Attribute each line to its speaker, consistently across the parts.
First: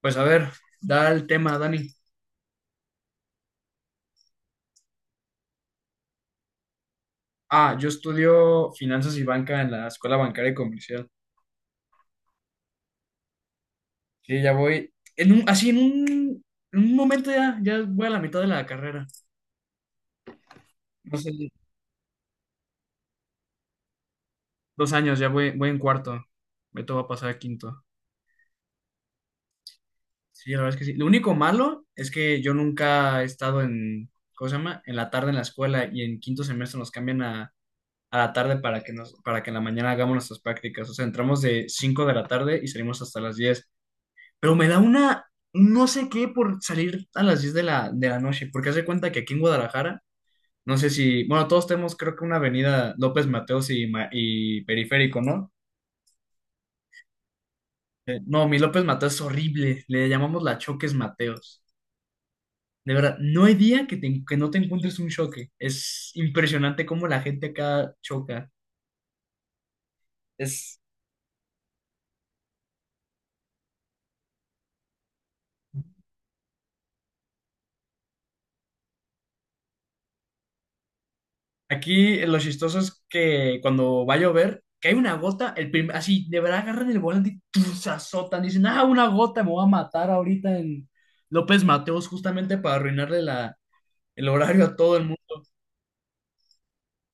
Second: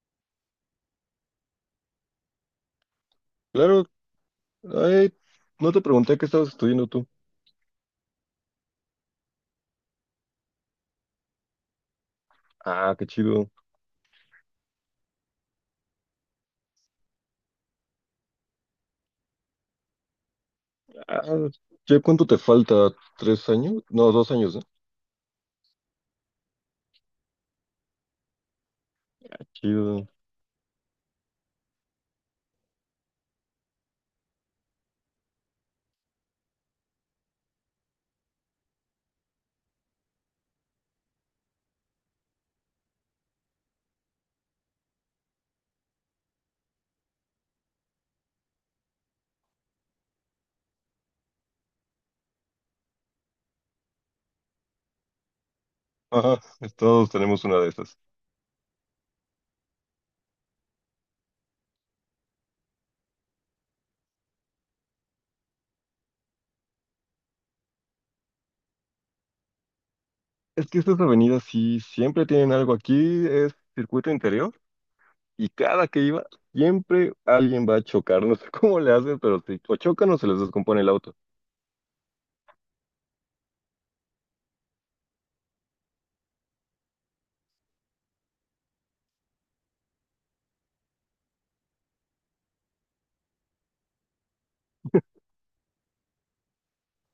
Speaker 1: Pues a ver, da el tema, Dani.
Speaker 2: Claro, ay, no te pregunté qué estabas estudiando tú.
Speaker 1: Ah, yo estudio finanzas y banca en la Escuela Bancaria y Comercial.
Speaker 2: Ah, qué chido.
Speaker 1: Sí, ya voy. En un, así en un momento ya voy a la mitad de la carrera. No
Speaker 2: Ah,
Speaker 1: sé,
Speaker 2: ¿ya cuánto te falta? ¿Tres años? No, dos años, ¿no?
Speaker 1: dos años, ya voy en cuarto. Me va a pasar a quinto.
Speaker 2: Chido.
Speaker 1: Sí, la verdad es que sí. Lo único malo es que yo nunca he estado en, ¿cómo se llama? En la tarde en la escuela y en quinto semestre nos cambian a la tarde para que en la mañana hagamos nuestras prácticas. O sea, entramos de 5 de la tarde y salimos hasta las 10. Pero me da una, no sé qué, por salir a las 10 de la noche, porque hace cuenta que aquí en Guadalajara, no sé si, bueno, todos tenemos creo que una avenida López Mateos y Periférico, ¿no?
Speaker 2: Ajá, todos tenemos una de esas.
Speaker 1: No, mi López Mateos es horrible, le llamamos la Choques Mateos. De verdad, no hay día que no te encuentres un choque. Es impresionante cómo la gente acá choca.
Speaker 2: Es que estas avenidas sí siempre tienen algo aquí, es circuito interior, y cada que iba, siempre alguien va a chocar, no sé cómo le hacen, pero si o chocan o se les descompone el auto.
Speaker 1: Aquí, lo chistoso es que cuando va a llover, cae una gota, así, de verdad agarran el volante y ¡tum! Se azotan. Dicen, ah, una gota, me voy a matar ahorita en López Mateos, justamente para arruinarle el horario a todo el mundo.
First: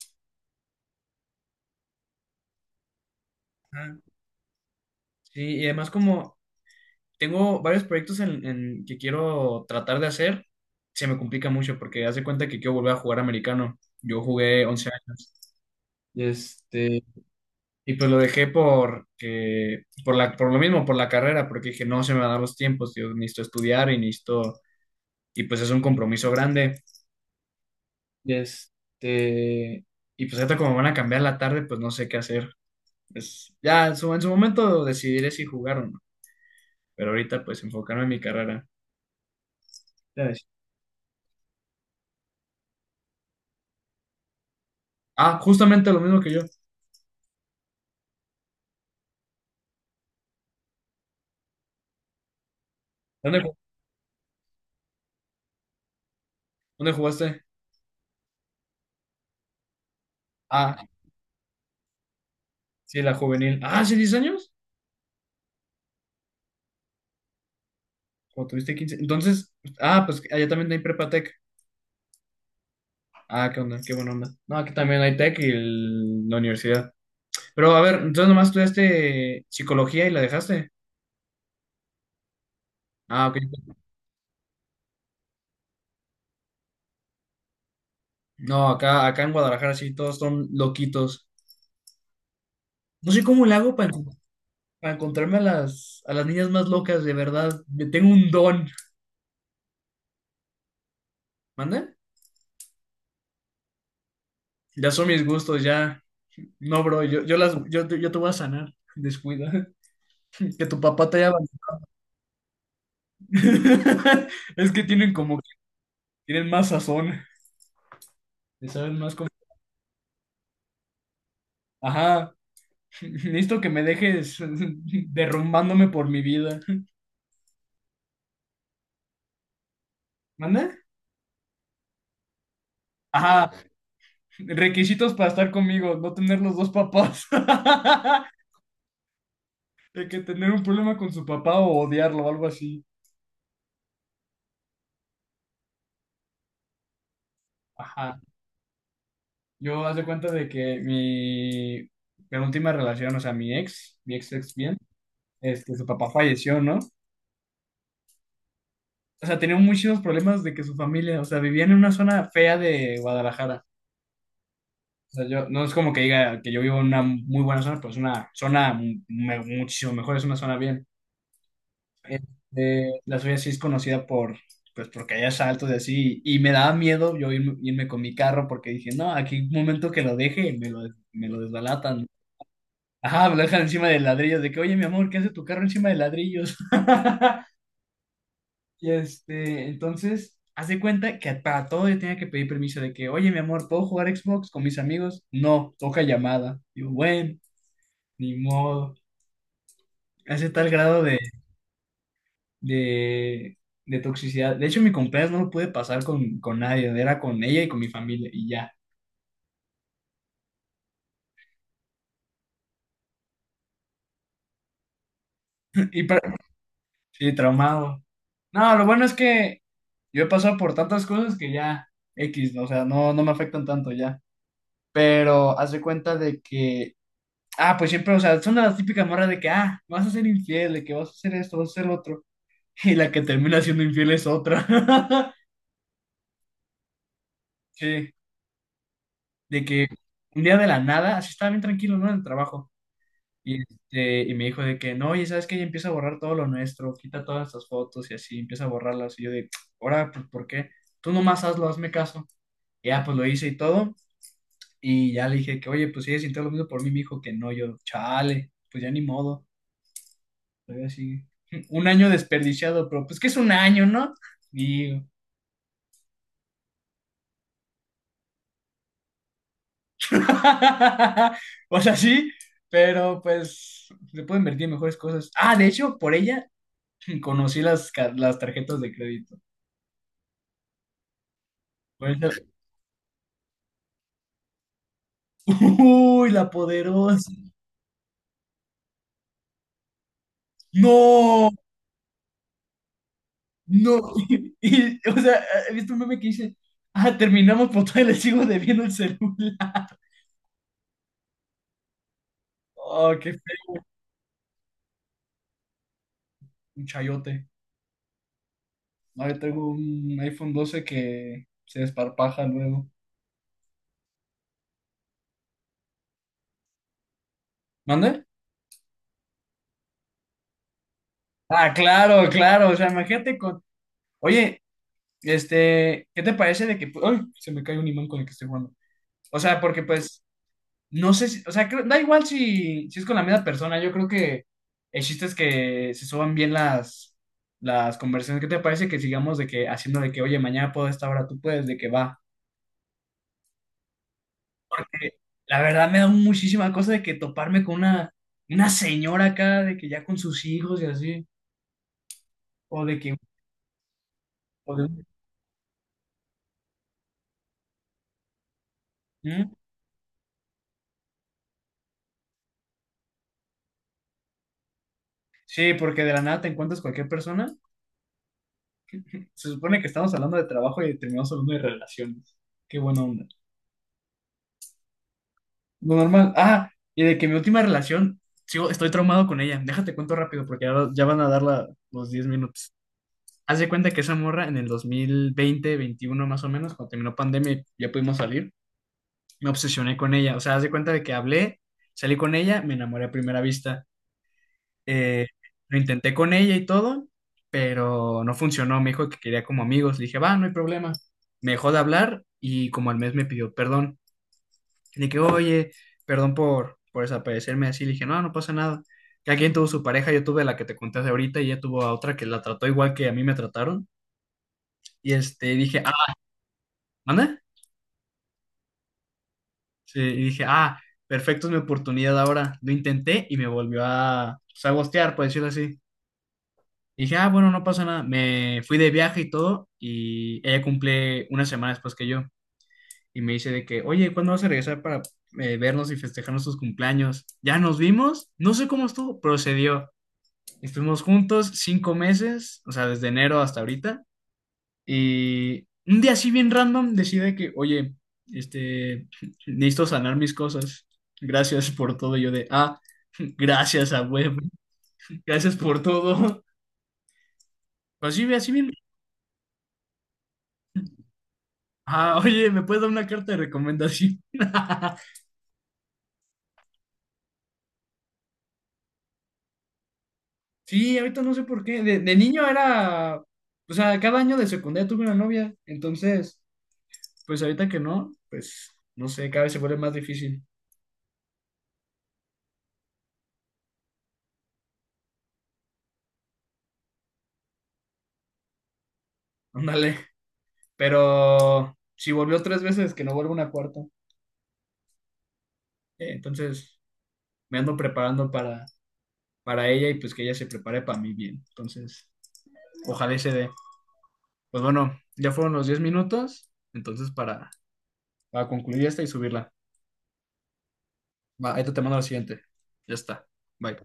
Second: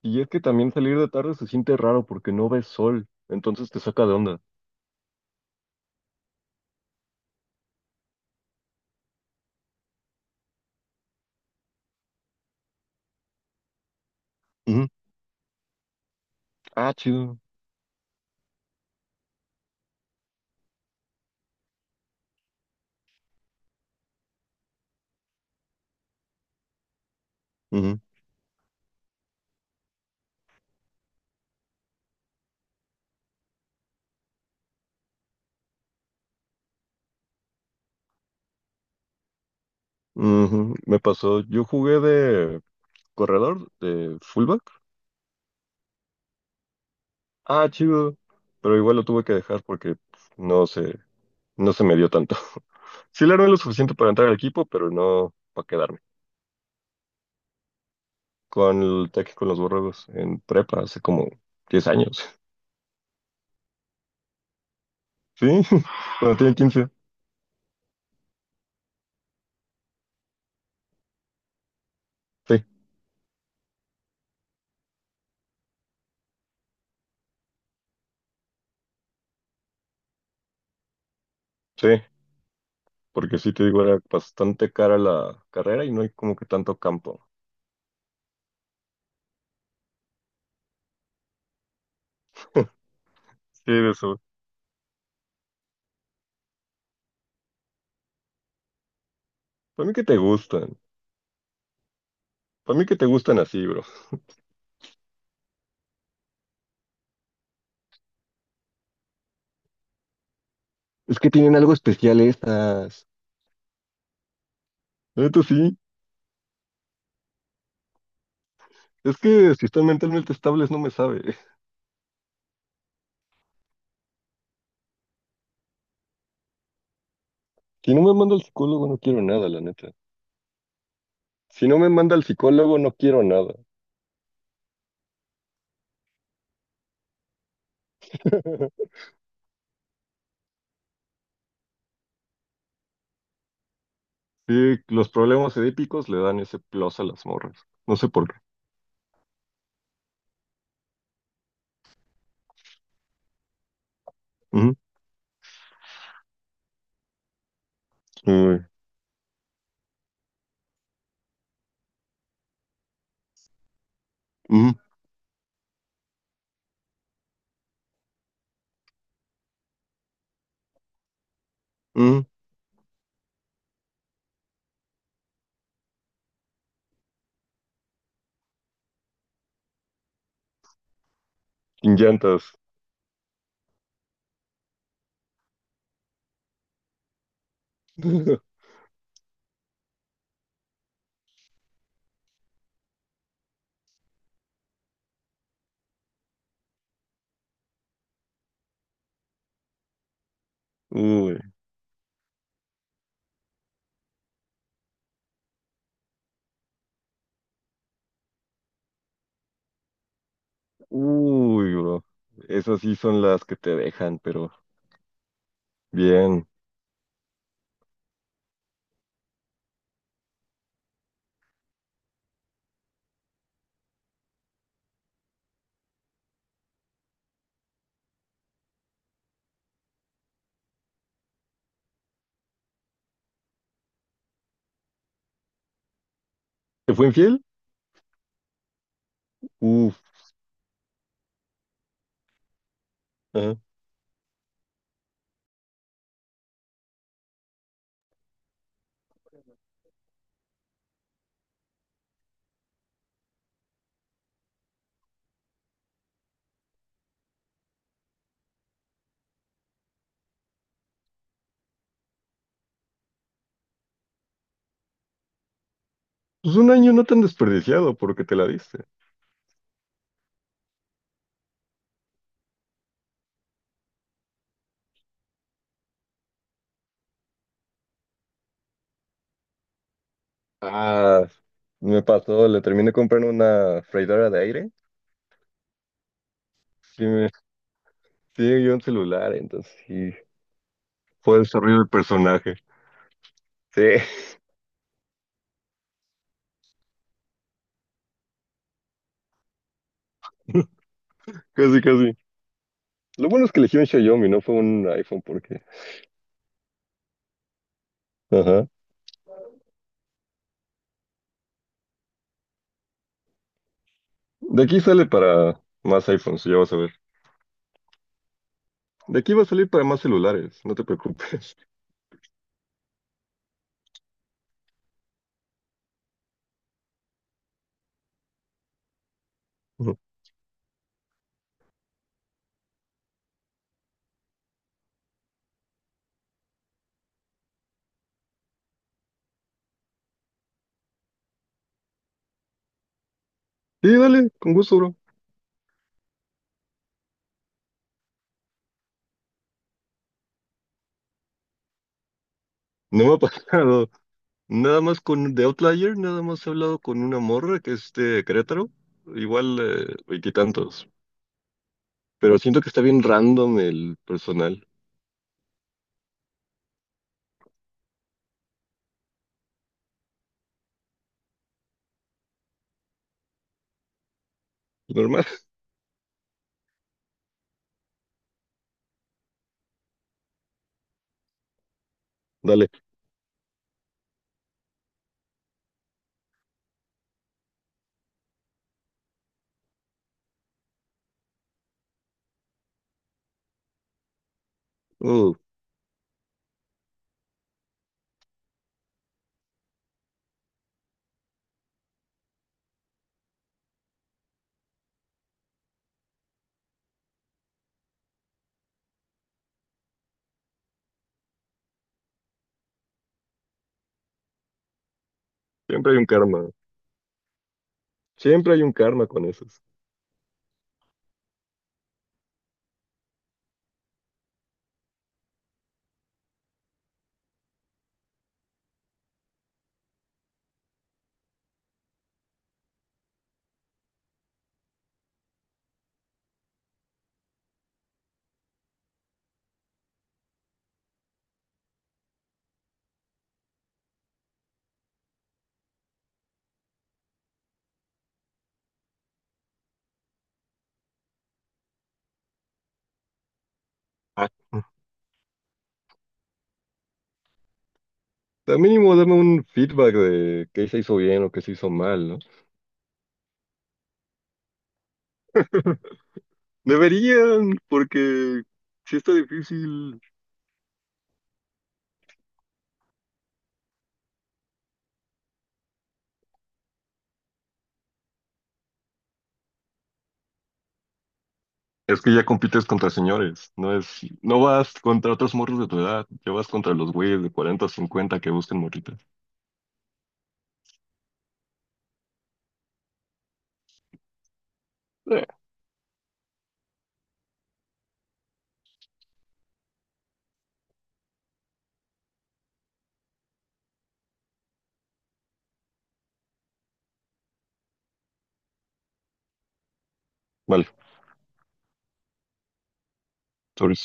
Speaker 2: Y es que también salir de tarde se siente raro porque no ves sol, entonces te
Speaker 1: Ajá.
Speaker 2: saca de onda.
Speaker 1: Sí, y además como tengo varios proyectos en que quiero tratar de hacer, se me complica mucho porque haz de cuenta que quiero volver a jugar americano. Yo jugué
Speaker 2: Ujú.
Speaker 1: 11 años.
Speaker 2: Ah,
Speaker 1: Este,
Speaker 2: chido.
Speaker 1: Y pues lo dejé por lo mismo, por la carrera, porque dije, no se me van a dar los tiempos, yo necesito estudiar y necesito, y pues es un compromiso grande. Y este, y pues ahorita como van a cambiar la tarde, pues no sé qué hacer. Pues ya en su momento decidiré si jugar o no, pero ahorita pues enfocarme en mi carrera. Ya ves.
Speaker 2: Ujú, me pasó, yo jugué de corredor, de fullback.
Speaker 1: Ah, justamente lo mismo que yo.
Speaker 2: Ah, chido. Pero igual lo tuve que dejar porque pues, no se me dio tanto. Sí le
Speaker 1: ¿Dónde,
Speaker 2: armé
Speaker 1: ju-
Speaker 2: lo suficiente para entrar al equipo, pero no para quedarme.
Speaker 1: dónde jugaste?
Speaker 2: Con el Tec con los borregos en
Speaker 1: Ah,
Speaker 2: prepa hace como 10 años.
Speaker 1: sí, la juvenil. Ah, ¿sí, 10 años?
Speaker 2: Sí, cuando tenía quince.
Speaker 1: ¿O tuviste 15? Entonces, ah, pues allá también hay Prepatec.
Speaker 2: Sí,
Speaker 1: Ah, qué onda, qué buena onda. No, aquí también hay tech y la universidad. Pero a ver, entonces nomás estudiaste psicología y la dejaste.
Speaker 2: sí,
Speaker 1: Ah, ok.
Speaker 2: porque sí te digo, era bastante cara la carrera y no hay como que tanto campo.
Speaker 1: No, acá en Guadalajara sí, todos son loquitos. No sé cómo le
Speaker 2: Sí,
Speaker 1: hago para,
Speaker 2: de
Speaker 1: encon-
Speaker 2: eso.
Speaker 1: para encontrarme a las niñas más locas, de verdad. Me tengo un don.
Speaker 2: Para mí que te gustan.
Speaker 1: ¿Manda?
Speaker 2: Para mí que te gustan así, bro.
Speaker 1: Ya son mis gustos, ya. No, bro, yo te voy a sanar. Descuida. Que tu papá te
Speaker 2: Es
Speaker 1: haya
Speaker 2: que tienen algo
Speaker 1: abandonado.
Speaker 2: especial estas.
Speaker 1: Es que tienen como
Speaker 2: Esto
Speaker 1: que
Speaker 2: sí,
Speaker 1: tienen más sazón. Le saben más
Speaker 2: es
Speaker 1: como.
Speaker 2: que si están mentalmente estables no me sabe.
Speaker 1: Ajá. Necesito que me dejes derrumbándome por mi vida.
Speaker 2: Si no me manda al psicólogo no quiero nada, la neta.
Speaker 1: ¿Manda?
Speaker 2: Si no me manda al psicólogo no quiero
Speaker 1: Ajá,
Speaker 2: nada.
Speaker 1: requisitos para estar conmigo, no tener los dos papás. De que tener un problema con su papá o odiarlo o algo así.
Speaker 2: Sí, los problemas edípicos le dan ese plus a las morras. No sé
Speaker 1: Ajá.
Speaker 2: por qué.
Speaker 1: Yo hace cuenta de que mi penúltima relación, o sea, mi ex ex
Speaker 2: Ujú,
Speaker 1: bien, su papá falleció, ¿no?
Speaker 2: uy,
Speaker 1: O sea, tenía muchísimos problemas de que su familia, o sea, vivía en una zona fea de Guadalajara.
Speaker 2: ujú,
Speaker 1: O sea, yo, no es como que diga que yo vivo en una muy buena zona, pero es una zona muchísimo mejor, es una zona bien.
Speaker 2: ujú.
Speaker 1: La suya sí es conocida por, pues porque hay asaltos y así, y me daba miedo yo irme con mi carro porque dije, no, aquí un momento que lo deje, me lo
Speaker 2: Sin
Speaker 1: desbalatan.
Speaker 2: llantas.
Speaker 1: Ajá, me lo dejan encima de ladrillos, de que, oye, mi amor, ¿qué hace tu carro encima de ladrillos? Entonces, haz de cuenta que para todo yo tenía que pedir permiso de que, oye, mi amor, ¿puedo jugar Xbox con mis amigos? No, toca llamada. Digo, bueno. Ni modo. Hace tal grado
Speaker 2: Uy,
Speaker 1: de, de toxicidad. De hecho, mi cumpleaños no lo pude pasar con nadie. Era con ella y con mi familia y ya.
Speaker 2: uy, bro. Esas sí son las que te dejan, pero
Speaker 1: Y para-
Speaker 2: bien.
Speaker 1: sí, traumado. No, lo bueno es que yo he pasado por tantas cosas que ya X, ¿no? O sea, no, no me afectan tanto ya. Pero haz de cuenta de que, ah, pues siempre, o sea, son las típicas morras de que, ah, vas a ser infiel, de que vas a hacer esto, vas a hacer lo otro. Y la que termina siendo infiel es otra.
Speaker 2: ¿Te fue infiel?
Speaker 1: Sí. De que
Speaker 2: Uf,
Speaker 1: un día de la nada, así estaba bien tranquilo, ¿no? En el trabajo. Y,
Speaker 2: ajá.
Speaker 1: este, y me dijo de que, no, y ¿sabes que Ya empieza a borrar todo lo nuestro, quita todas estas fotos y así, empieza a borrarlas. Y yo de, ahora, pues, ¿por qué? Tú nomás hazlo, hazme caso. Y ya, pues, lo hice y todo. Y ya le dije que, oye, pues, si ella sintió lo mismo por mí, me dijo que no. Yo, chale, pues, ya ni modo. Todavía así, un año desperdiciado, pero, pues, que es un año, ¿no? Digo.
Speaker 2: Pues un año no tan desperdiciado porque te la diste.
Speaker 1: O sea, sí, pero, pues, se puede invertir en mejores cosas. Ah, de hecho, por ella y conocí las tarjetas de crédito.
Speaker 2: Ah, me
Speaker 1: Fue esa-
Speaker 2: pasó, le terminé comprando una freidora de aire.
Speaker 1: Uy, la
Speaker 2: Sí,
Speaker 1: poderosa.
Speaker 2: me, sí, yo un celular, entonces sí. Fue
Speaker 1: No,
Speaker 2: desarrollo del personaje. Sí,
Speaker 1: no. Y, o sea, he visto un meme que dice, ah, terminamos por todavía le sigo debiendo el celular.
Speaker 2: casi, casi.
Speaker 1: Oh,
Speaker 2: Lo bueno es que elegí un Xiaomi, no fue un iPhone, porque.
Speaker 1: un chayote.
Speaker 2: Ajá.
Speaker 1: No, yo tengo un iPhone 12 que se desparpaja luego.
Speaker 2: De aquí sale para más iPhones, ya vas a ver.
Speaker 1: ¿Mande?
Speaker 2: De aquí va a salir para más celulares, no te preocupes.
Speaker 1: Ah, claro, claro. O sea, imagínate con. Oye, ¿qué te parece de que... ay, se me cae un imán con el que estoy jugando? O sea, porque pues no sé si, o sea, da igual si es con la misma persona. Yo creo que el chiste es que se suban bien las conversaciones. ¿Qué te parece que sigamos de que haciendo de que, oye, mañana puedo a esta hora, tú puedes, de que va?
Speaker 2: Sí, dale, con gusto, bro.
Speaker 1: Porque la verdad me da muchísima cosa de que toparme con una señora acá, de que ya con sus hijos y así, o de
Speaker 2: No me
Speaker 1: que...
Speaker 2: ha pasado.
Speaker 1: o
Speaker 2: Nada
Speaker 1: de-
Speaker 2: más con de Outlier, nada más he hablado con una morra que es de Querétaro.
Speaker 1: ¿Mm?
Speaker 2: Igual, veintitantos. Pero siento que está bien random el personal.
Speaker 1: Sí, porque de la nada te encuentras cualquier persona. Se supone que estamos hablando de trabajo y terminamos hablando de relaciones. Qué buena onda.
Speaker 2: Normal,
Speaker 1: Lo normal. Ah, y de que mi última relación, estoy traumado con ella. Déjate cuento rápido porque ya van a dar los diez
Speaker 2: dale.
Speaker 1: minutos. Haz de cuenta que esa morra en el 2020, 2021 más o menos, cuando terminó pandemia y ya pudimos salir, me obsesioné con ella. O sea, haz de cuenta de que hablé, salí con ella, me enamoré a primera vista. Eh,
Speaker 2: Uh,
Speaker 1: lo intenté con ella y todo, pero no funcionó. Me dijo que quería como amigos. Le dije, va, no hay problema. Me dejó de hablar y como al mes me pidió perdón. De que, oye, perdón por desaparecerme así. Le dije, no, no pasa nada. Cada quien tuvo su pareja, yo tuve la que te conté de ahorita y ella tuvo a otra que la trató igual que a mí me trataron. Dije,
Speaker 2: siempre hay un
Speaker 1: ah,
Speaker 2: karma.
Speaker 1: ¿manda?
Speaker 2: Siempre hay un karma con esos.
Speaker 1: Sí, y dije, ah, perfecto, es mi oportunidad ahora. Lo intenté y me volvió a, pues, a ghostear, por decirlo así. Y dije, ah, bueno, no pasa nada. Me fui de viaje y todo y ella cumple una semana después que yo. Y me dice de que, oye, ¿cuándo vas a regresar para vernos y festejarnos tus cumpleaños? Ya nos vimos, no sé cómo estuvo, procedió. Estuvimos juntos 5 meses, o sea, desde enero hasta ahorita. Y un día así bien random decide que, oye, este, necesito sanar mis cosas. Gracias por todo. Y yo de, ah, gracias a
Speaker 2: Ah,
Speaker 1: web,
Speaker 2: mm,
Speaker 1: gracias por todo. Así, así
Speaker 2: al
Speaker 1: bien.
Speaker 2: mínimo dame un feedback de qué se hizo bien o qué se hizo mal,
Speaker 1: Ah,
Speaker 2: ¿no?
Speaker 1: oye, ¿me puedes dar una carta de recomendación?
Speaker 2: Deberían, porque si está difícil.
Speaker 1: Sí, ahorita no sé por qué. De niño era, o sea, cada año de secundaria tuve una novia. Entonces, pues ahorita que no, pues no sé, cada vez se vuelve más difícil.
Speaker 2: Es que ya compites contra señores, no vas contra otros morros de tu edad, ya vas contra los güeyes de 40 o 50 que buscan morritas.
Speaker 1: Ándale. Pero si volvió 3 veces, que no vuelva una cuarta.
Speaker 2: Eh,
Speaker 1: Entonces me ando preparando para ella y pues que ella se prepare para mí bien. Entonces, ojalá y se dé. Pues bueno, ya fueron los 10 minutos. Entonces, para concluir esta y subirla.
Speaker 2: vale,
Speaker 1: Va, ahí te mando la siguiente. Ya está. Bye.
Speaker 2: sobre